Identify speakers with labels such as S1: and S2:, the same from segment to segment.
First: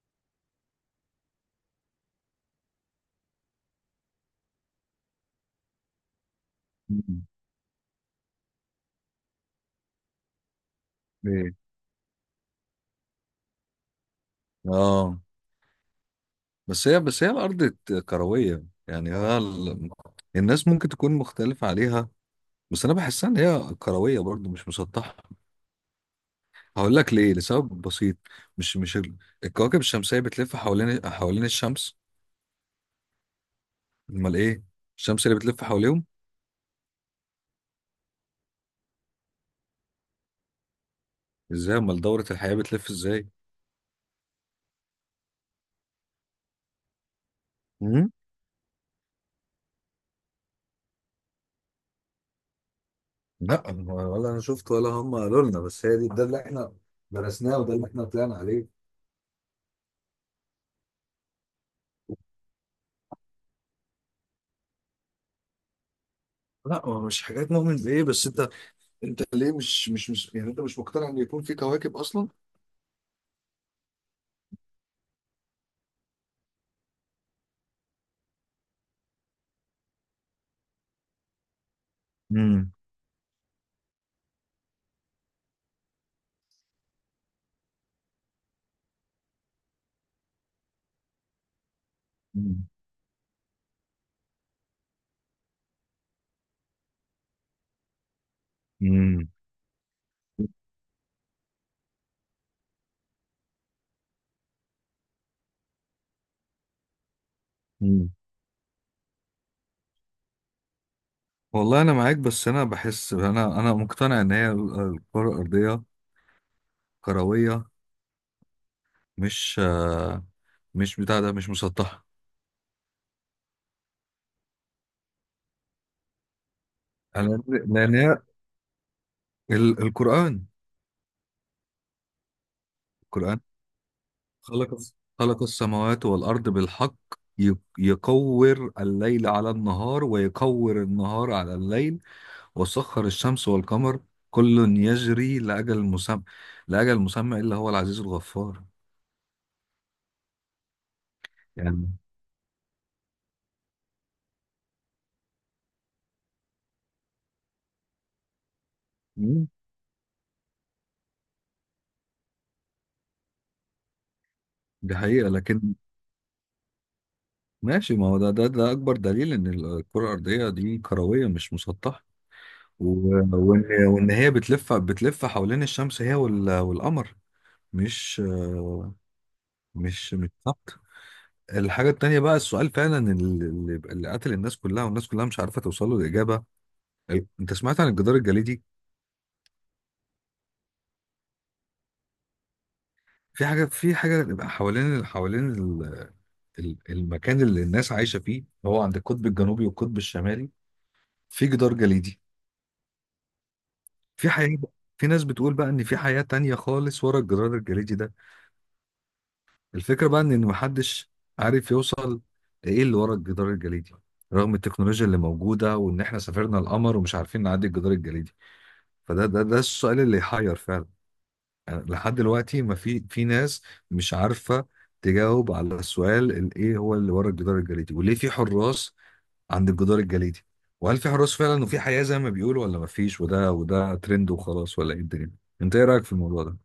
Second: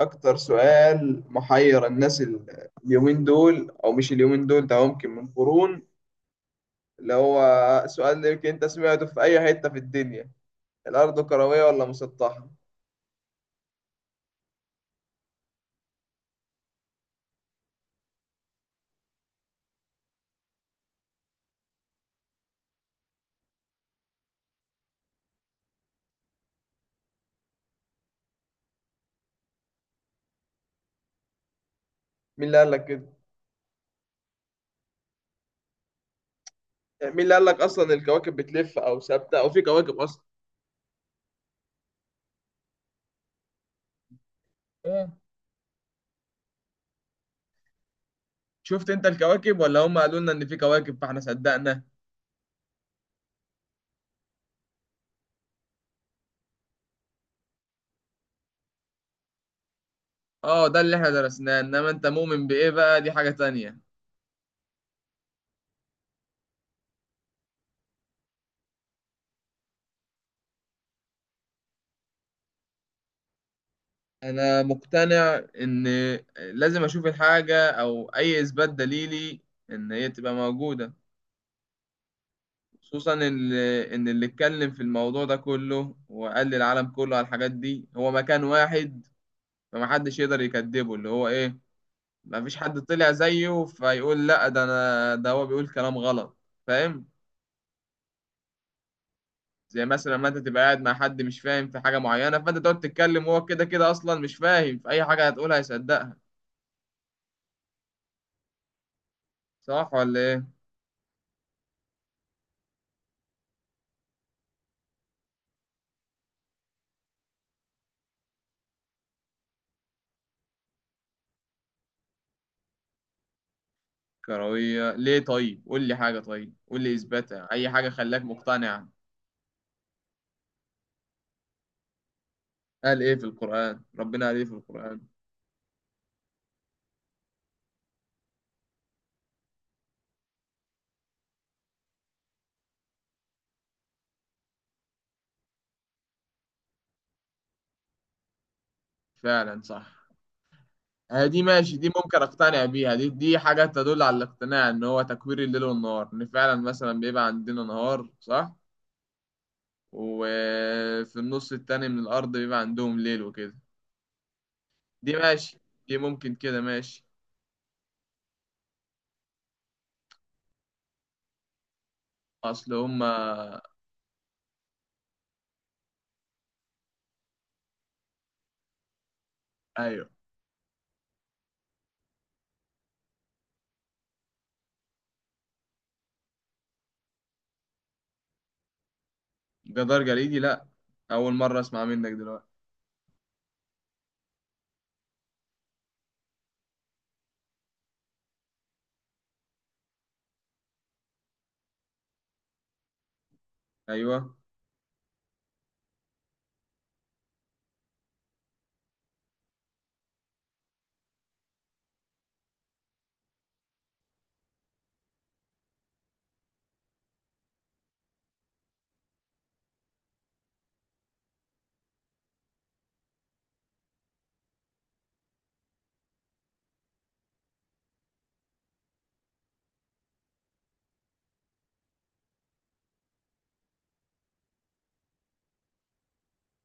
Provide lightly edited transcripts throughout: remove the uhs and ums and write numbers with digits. S1: أكتر سؤال محير الناس اليومين دول أو مش اليومين دول، ده ممكن من قرون. اللي
S2: مم.
S1: هو سؤال اللي يمكن أنت سمعته في أي حتة في الدنيا، الأرض
S2: ايه.
S1: كروية ولا مسطحة؟
S2: اه. بس هي الارض كرويه. يعني الناس ممكن تكون مختلفه عليها، بس انا بحسها ان هي كرويه برضو، مش مسطحه. هقول لك ليه، لسبب بسيط. مش مش ال... الكواكب الشمسيه بتلف حوالين الشمس.
S1: مين اللي قال لك كده؟
S2: امال ايه؟ الشمس اللي بتلف حواليهم؟
S1: مين اللي قال لك أصلا الكواكب بتلف أو ثابتة أو في كواكب أصلا؟
S2: ازاي؟ امال دوره الحياه بتلف ازاي؟
S1: إيه؟
S2: امم
S1: شفت أنت الكواكب ولا هم قالوا لنا إن في كواكب فإحنا صدقنا؟
S2: لا، هو ولا انا شفت ولا هم قالوا لنا، بس هي دي ده اللي احنا درسناه، وده اللي احنا طلعنا عليه.
S1: أه، ده اللي إحنا درسناه، إنما أنت مؤمن بإيه بقى؟ دي حاجة تانية.
S2: لا، هو مش حاجات مؤمن بايه، بس انت ليه مش يعني انت مش مقتنع ان يكون في كواكب اصلا؟
S1: انا مقتنع ان لازم اشوف الحاجه او اي اثبات دليلي ان هي تبقى موجوده،
S2: مم.
S1: خصوصا ان اللي اتكلم في الموضوع ده كله وقال للعالم كله على الحاجات دي هو مكان واحد، فمحدش يقدر يكذبه، اللي هو ايه، مفيش
S2: مم.
S1: حد طلع زيه فيقول لا ده انا، ده هو بيقول كلام غلط. فاهم؟
S2: مم.
S1: زي مثلا ما انت تبقى قاعد مع حد مش فاهم في حاجه معينه، فانت تقعد تتكلم وهو كده كده اصلا مش فاهم في اي حاجه، هتقولها هيصدقها.
S2: مم.
S1: صح ولا ايه؟
S2: والله انا معاك، بس انا بحس انا مقتنع ان هي الكره الارضيه كرويه، مش مش بتاع ده، مش مسطحه.
S1: كروية ليه؟ طيب قول لي حاجة، طيب قول لي
S2: انا
S1: إثباتها، أي حاجة
S2: لان هي
S1: خلاك مقتنع.
S2: القران،
S1: قال إيه في
S2: القران
S1: القرآن؟ ربنا قال إيه في
S2: خلق
S1: القرآن؟
S2: خلق السماوات والارض بالحق، ي- يكور الليل على النهار ويكور النهار على الليل، وسخر الشمس والقمر، كل يجري لأجل مسمى، لأجل مسمى، إلا هو العزيز الغفار.
S1: فعلا صح. هي دي ماشي، دي
S2: يعني
S1: ممكن أقتنع بيها، دي حاجة تدل على الاقتناع إن هو تكوير الليل والنهار، إن فعلا مثلا بيبقى عندنا نهار، صح،
S2: مم،
S1: وفي النص التاني من الأرض بيبقى عندهم ليل وكده.
S2: دي
S1: دي
S2: حقيقة،
S1: ماشي،
S2: لكن
S1: دي ممكن كده ماشي.
S2: ماشي. ما هو ده أكبر دليل إن الكرة الأرضية دي كروية مش مسطحة،
S1: أصل هما.
S2: وإن هي بتلف حوالين الشمس، هي والقمر، مش
S1: أيوه.
S2: مش ثابتة. الحاجة التانية بقى، السؤال فعلا اللي قتل الناس كلها، والناس كلها مش عارفة توصل له الإجابة. أنت سمعت عن الجدار الجليدي؟
S1: جدار جليدي؟ لأ، أول مرة أسمع منك دلوقتي.
S2: في حاجة بيبقى حوالين المكان اللي الناس عايشة فيه، هو عند القطب الجنوبي والقطب الشمالي، في جدار جليدي. في
S1: أيوه.
S2: حياة بقى- في ناس بتقول بقى إن في حياة تانية خالص ورا الجدار الجليدي ده. الفكرة بقى إن محدش عارف يوصل إيه اللي ورا الجدار الجليدي، رغم التكنولوجيا اللي موجودة، وإن إحنا سافرنا القمر ومش عارفين نعدي الجدار الجليدي. فده ده ده السؤال اللي يحير فعلا. يعني لحد دلوقتي ما في ناس مش عارفه تجاوب على السؤال، ايه هو اللي ورا الجدار الجليدي، وليه في حراس عند الجدار الجليدي، وهل في حراس فعلا وفي حياه زي ما بيقولوا، ولا ما فيش، وده ترند وخلاص، ولا ايه الدنيا؟ انت ايه رايك في الموضوع ده؟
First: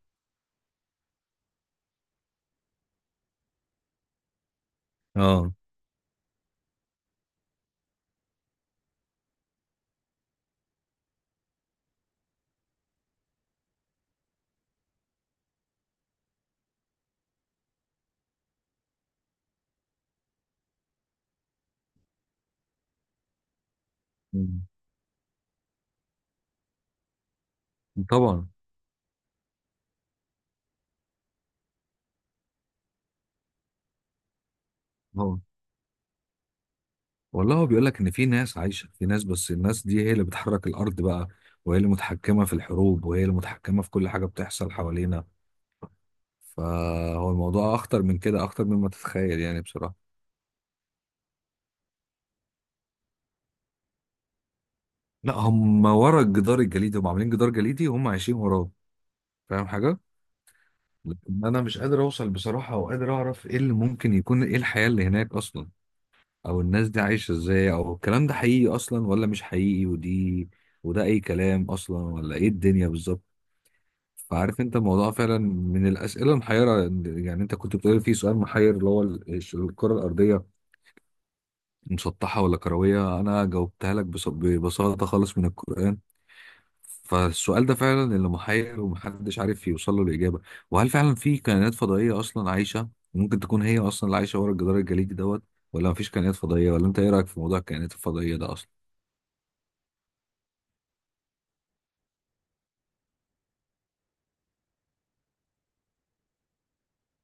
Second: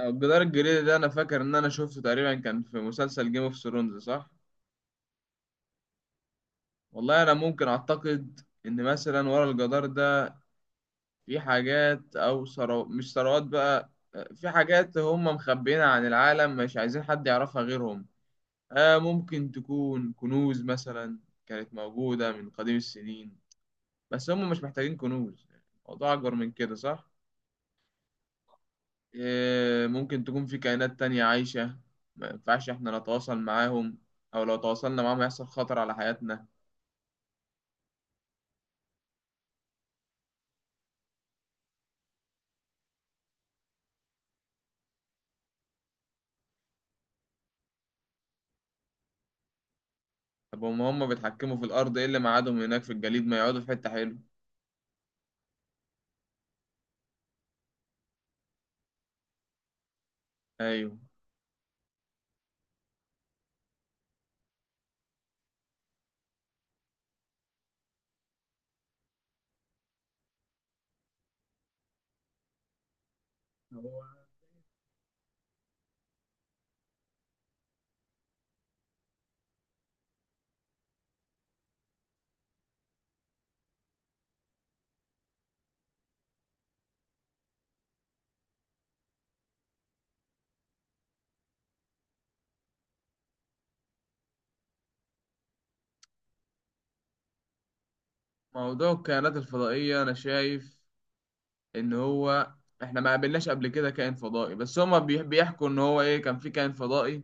S1: الجدار الجليدي ده انا فاكر ان انا شفته تقريبا كان في مسلسل جيم اوف ثرونز، صح.
S2: اه.
S1: والله انا ممكن اعتقد ان مثلا ورا الجدار ده في حاجات او ثروات، مش ثروات بقى، في حاجات هم مخبيينها عن العالم، مش عايزين حد يعرفها غيرهم. آه، ممكن تكون كنوز مثلا كانت موجودة من قديم السنين، بس هم
S2: مم.
S1: مش محتاجين كنوز، يعني الموضوع اكبر من كده، صح.
S2: طبعا.
S1: إيه، ممكن تكون في كائنات تانية عايشة ما ينفعش إحنا نتواصل معاهم، أو لو تواصلنا معاهم
S2: اه.
S1: هيحصل خطر على حياتنا.
S2: والله هو بيقول لك ان في ناس عايشه، في ناس، بس الناس دي هي اللي بتحرك الارض بقى، وهي اللي متحكمه في الحروب، وهي اللي متحكمه في كل حاجه بتحصل حوالينا. فهو الموضوع اخطر من كده، اخطر مما تتخيل، يعني بصراحه.
S1: طب هما بيتحكموا في الأرض، إيه اللي ميعادهم هناك في الجليد؟ ما يقعدوا في حتة حلوة.
S2: لا، هم ورا الجدار الجليدي، هم عاملين جدار جليدي وهم عايشين وراه. فاهم حاجة؟
S1: أيوه.
S2: لكن أنا مش قادر أوصل بصراحة، أو قادر أعرف إيه اللي ممكن يكون، إيه الحياة اللي هناك أصلا، أو الناس دي عايشة إزاي، أو الكلام ده حقيقي أصلا ولا مش حقيقي، ودي وده أي كلام أصلا، ولا إيه الدنيا بالظبط.
S1: هو
S2: فعارف أنت الموضوع فعلا من الأسئلة المحيرة. يعني أنت كنت بتقول في سؤال محير اللي هو الكرة الأرضية مسطحة ولا كروية، أنا جاوبتها لك ببساطة خالص من القرآن. فالسؤال ده فعلا اللي محير، ومحدش عارف يوصل له الإجابة. وهل فعلا في كائنات فضائية أصلا عايشة، ممكن تكون هي أصلا اللي عايشة ورا الجدار الجليدي دوت، ولا مفيش كائنات فضائية؟ ولا أنت إيه رأيك في موضوع الكائنات الفضائية ده أصلا؟
S1: موضوع الكائنات الفضائية أنا شايف إن هو إحنا ما قابلناش قبل كده كائن فضائي، بس هما بيحكوا إن هو إيه، كان في كائن فضائي،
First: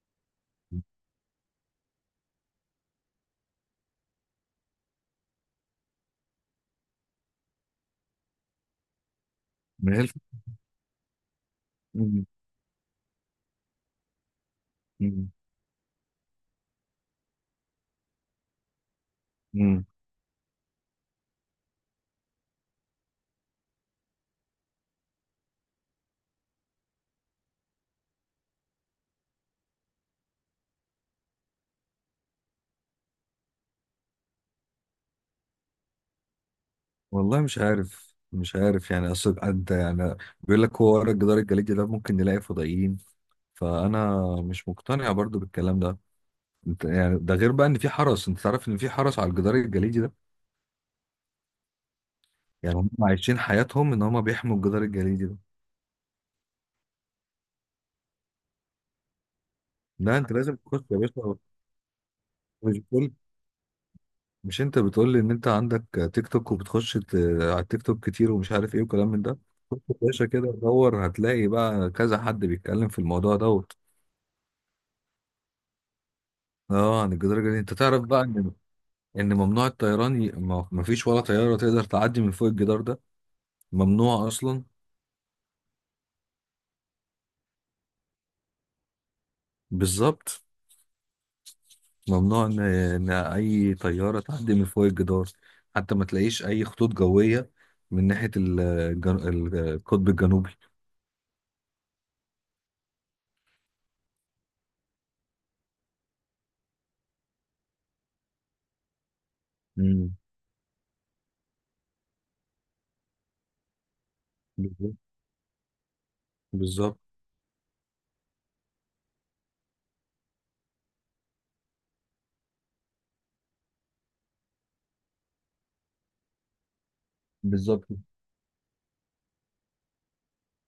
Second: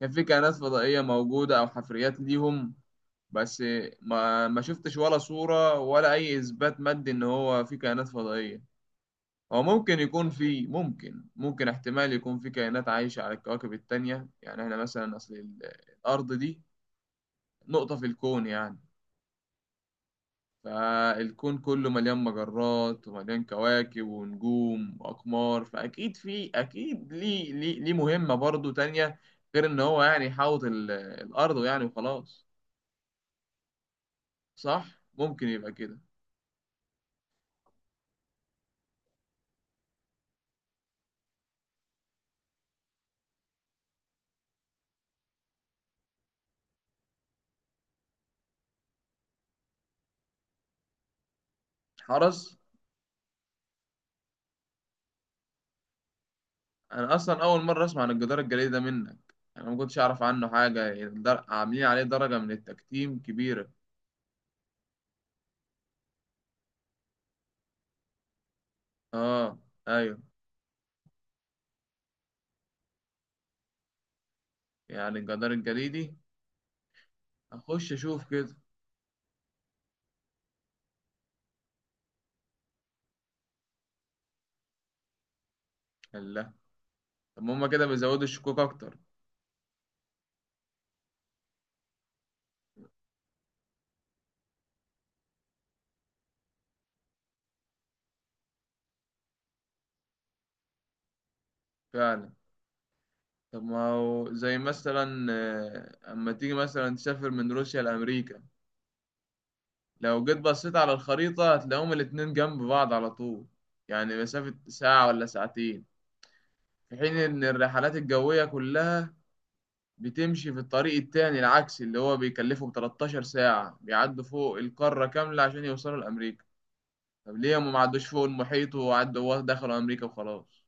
S1: كان في كائنات فضائية موجودة أو حفريات ليهم. بس ما شفتش ولا صورة ولا أي إثبات مادي إن هو في كائنات فضائية. هو
S2: ما
S1: ممكن
S2: هي الف-
S1: يكون في، ممكن ممكن احتمال
S2: مم.
S1: يكون في كائنات عايشة على الكواكب التانية، يعني احنا مثلا
S2: مم.
S1: اصل الارض دي نقطة في الكون يعني.
S2: مم.
S1: فالكون كله مليان مجرات ومليان كواكب ونجوم واقمار، فاكيد في، اكيد ليه مهمة برضو تانية غير ان هو يعني يحاوط الارض يعني وخلاص، صح، ممكن يبقى كده.
S2: والله مش عارف، مش عارف، يعني أصل أنت يعني بيقول لك هو ورا الجدار الجليدي ده ممكن نلاقي فضائيين. فأنا مش مقتنع برضو بالكلام ده. يعني ده، غير بقى إن في حرس، أنت تعرف إن في حرس على الجدار الجليدي ده.
S1: حرس؟
S2: يعني هم عايشين حياتهم ان هم بيحموا الجدار الجليدي ده.
S1: انا اصلا اول مره اسمع عن الجدار الجليدي ده منك يعني، انا ما كنتش
S2: لا،
S1: اعرف
S2: انت
S1: عنه
S2: لازم تخش
S1: حاجه،
S2: يا باشا.
S1: عاملين عليه درجه من
S2: مش بتقول،
S1: التكتيم كبيره.
S2: مش انت بتقول لي ان انت عندك تيك توك، وبتخش على التيك توك كتير، ومش عارف ايه وكلام من ده؟
S1: اه.
S2: خش يا
S1: ايوه،
S2: باشا كده دور، هتلاقي بقى كذا حد بيتكلم في الموضوع دوت.
S1: يعني الجدار الجليدي
S2: اه. عن الجدار الجليدي، انت
S1: اخش
S2: تعرف بقى
S1: اشوف
S2: ان
S1: كده.
S2: ان ممنوع الطيران، ما فيش ولا طياره تقدر تعدي من فوق الجدار ده، ممنوع اصلا.
S1: الله، طب ما هما كده بيزودوا الشكوك اكتر.
S2: بالظبط. ممنوع إن اي طياره تعدي من فوق الجدار، حتى ما تلاقيش اي خطوط جويه من ناحيه القطب الجنوبي.
S1: فعلا. طب ما هو زي مثلا، اما تيجي مثلا تسافر من روسيا لامريكا،
S2: امم
S1: لو جيت بصيت على الخريطه هتلاقيهم الاتنين جنب بعض على طول، يعني مسافه
S2: بالظبط.
S1: ساعه ولا ساعتين. في
S2: بالظبط.
S1: حين ان الرحلات الجويه كلها بتمشي في الطريق التاني العكسي اللي هو بيكلفهم 13 ساعة، بيعدوا فوق القارة كاملة عشان يوصلوا لأمريكا. طب ليه هم ما
S2: بالظبط.
S1: عدوش فوق المحيط وعدوا دخلوا أمريكا وخلاص؟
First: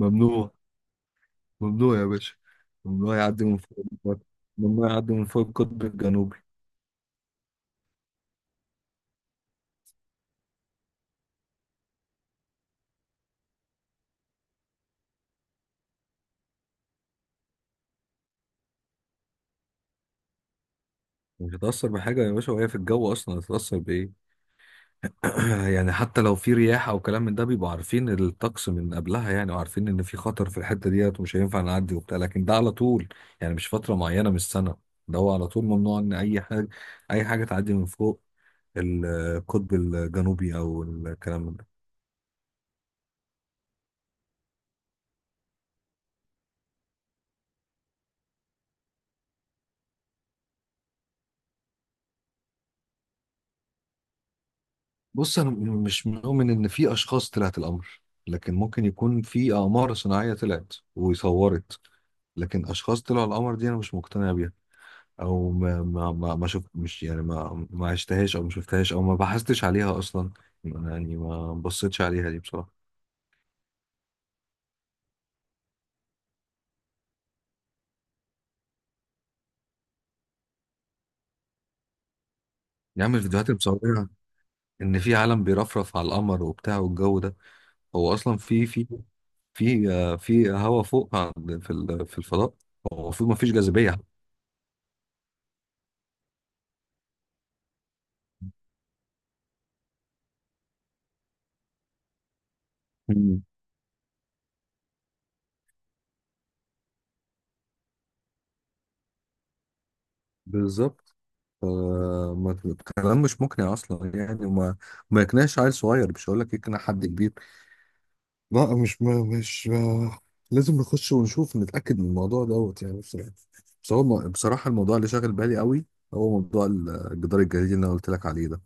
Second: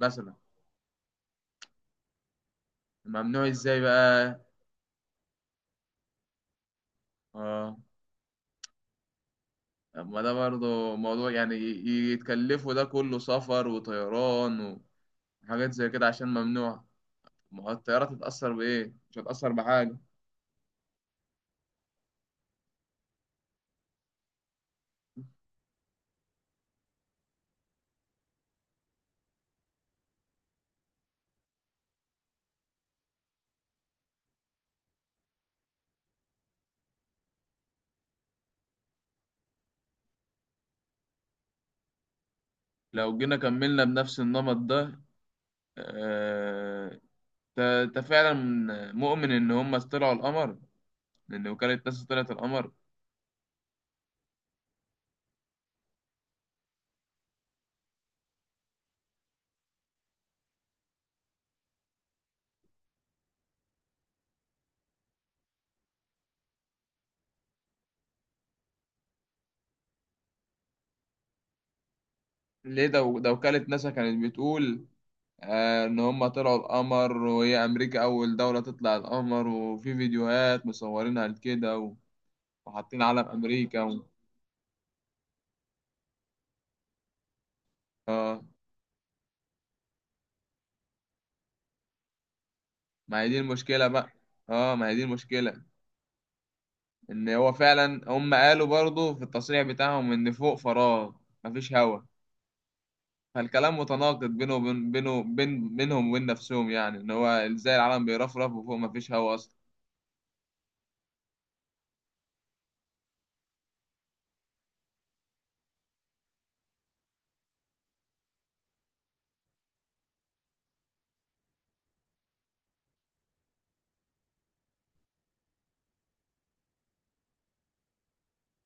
S1: مثلا.
S2: ممنوع يا باشا. ممنوع يعدي
S1: ممنوع
S2: من فوق
S1: ازاي
S2: الجدار.
S1: بقى؟
S2: ممنوع يعدي من فوق القطب الجنوبي.
S1: اه. طب ما ده برضه موضوع، يعني يتكلفوا ده كله سفر وطيران وحاجات زي كده عشان ممنوع؟ ما هو الطيارة تتأثر بإيه؟ مش هتأثر بحاجة.
S2: مش هتأثر بحاجة يا باشا، وهي في الجو أصلا هتتأثر بإيه؟ يعني حتى لو في رياح او كلام من ده، بيبقوا عارفين الطقس من قبلها يعني، وعارفين ان في خطر في الحته ديت ومش هينفع نعدي وبتاع، لكن ده على طول، يعني مش فتره معينه من السنه. ده هو على طول ممنوع ان اي حاجه تعدي من فوق القطب الجنوبي او الكلام من ده.
S1: لو جينا كملنا بنفس النمط ده، آه، انت فعلا مؤمن ان هم طلعوا القمر؟ لأن وكالة ناسا طلعت القمر.
S2: بص، انا مش مؤمن ان في اشخاص طلعت القمر، لكن ممكن يكون في اقمار صناعيه طلعت وصورت، لكن اشخاص طلعوا القمر دي انا مش مقتنع بيها، او ما شفت. مش يعني ما عشتهاش، او ما شفتهاش، او ما بحثتش عليها اصلا، يعني ما بصيتش عليها دي بصراحه.
S1: ليه؟ ده وكالة ناسا كانت بتقول إن هما طلعوا القمر، وهي أمريكا أول دولة تطلع القمر، وفي فيديوهات مصورينها لكده، و- وحاطين
S2: يا عم،
S1: علم
S2: الفيديوهات اللي
S1: أمريكا و...
S2: مصورها ان في عالم بيرفرف على القمر وبتاع والجو ده، هو اصلا
S1: آه،
S2: في هوا فوق، في الفضاء. هو
S1: ما هي
S2: المفروض ما
S1: دي
S2: فيش
S1: المشكلة
S2: جاذبيه.
S1: بقى، آه، ما هي دي المشكلة، إن هو فعلا هم قالوا برضه في التصريح بتاعهم إن فوق فراغ، مفيش هوا.
S2: مم.
S1: فالكلام متناقض بينه وبين بينهم وبين نفسهم يعني، إن هو إزاي العالم بيرفرف وفوق مفيش هوا أصلا؟
S2: بالظبط. ف- الكلام مش مقنع اصلا، يعني وما ما يقنعش عيل صغير، مش هقول لك يقنع حد كبير. لا، مش ما مش ما لازم نخش ونشوف نتأكد من الموضوع دوت، يعني بصراحة. بس هو بصراحة الموضوع اللي شاغل بالي قوي، هو موضوع الجدار الجليدي اللي انا قلت لك عليه ده،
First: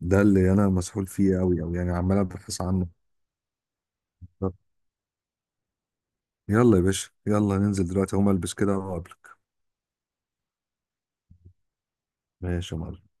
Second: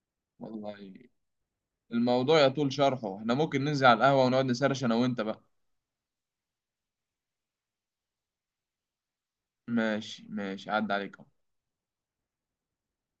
S2: ده اللي انا
S1: والله
S2: مسحول فيه قوي قوي، يعني عمال
S1: الموضوع
S2: ابحث
S1: يطول
S2: عنه.
S1: شرحه، احنا ممكن ننزل على القهوة ونقعد نسرش انا وانت بقى.
S2: يلا يا باشا، يلا ننزل دلوقتي، هقوم البس كده واقابلك.
S1: ماشي ماشي، عدى عليك.
S2: ماشي يا معلم.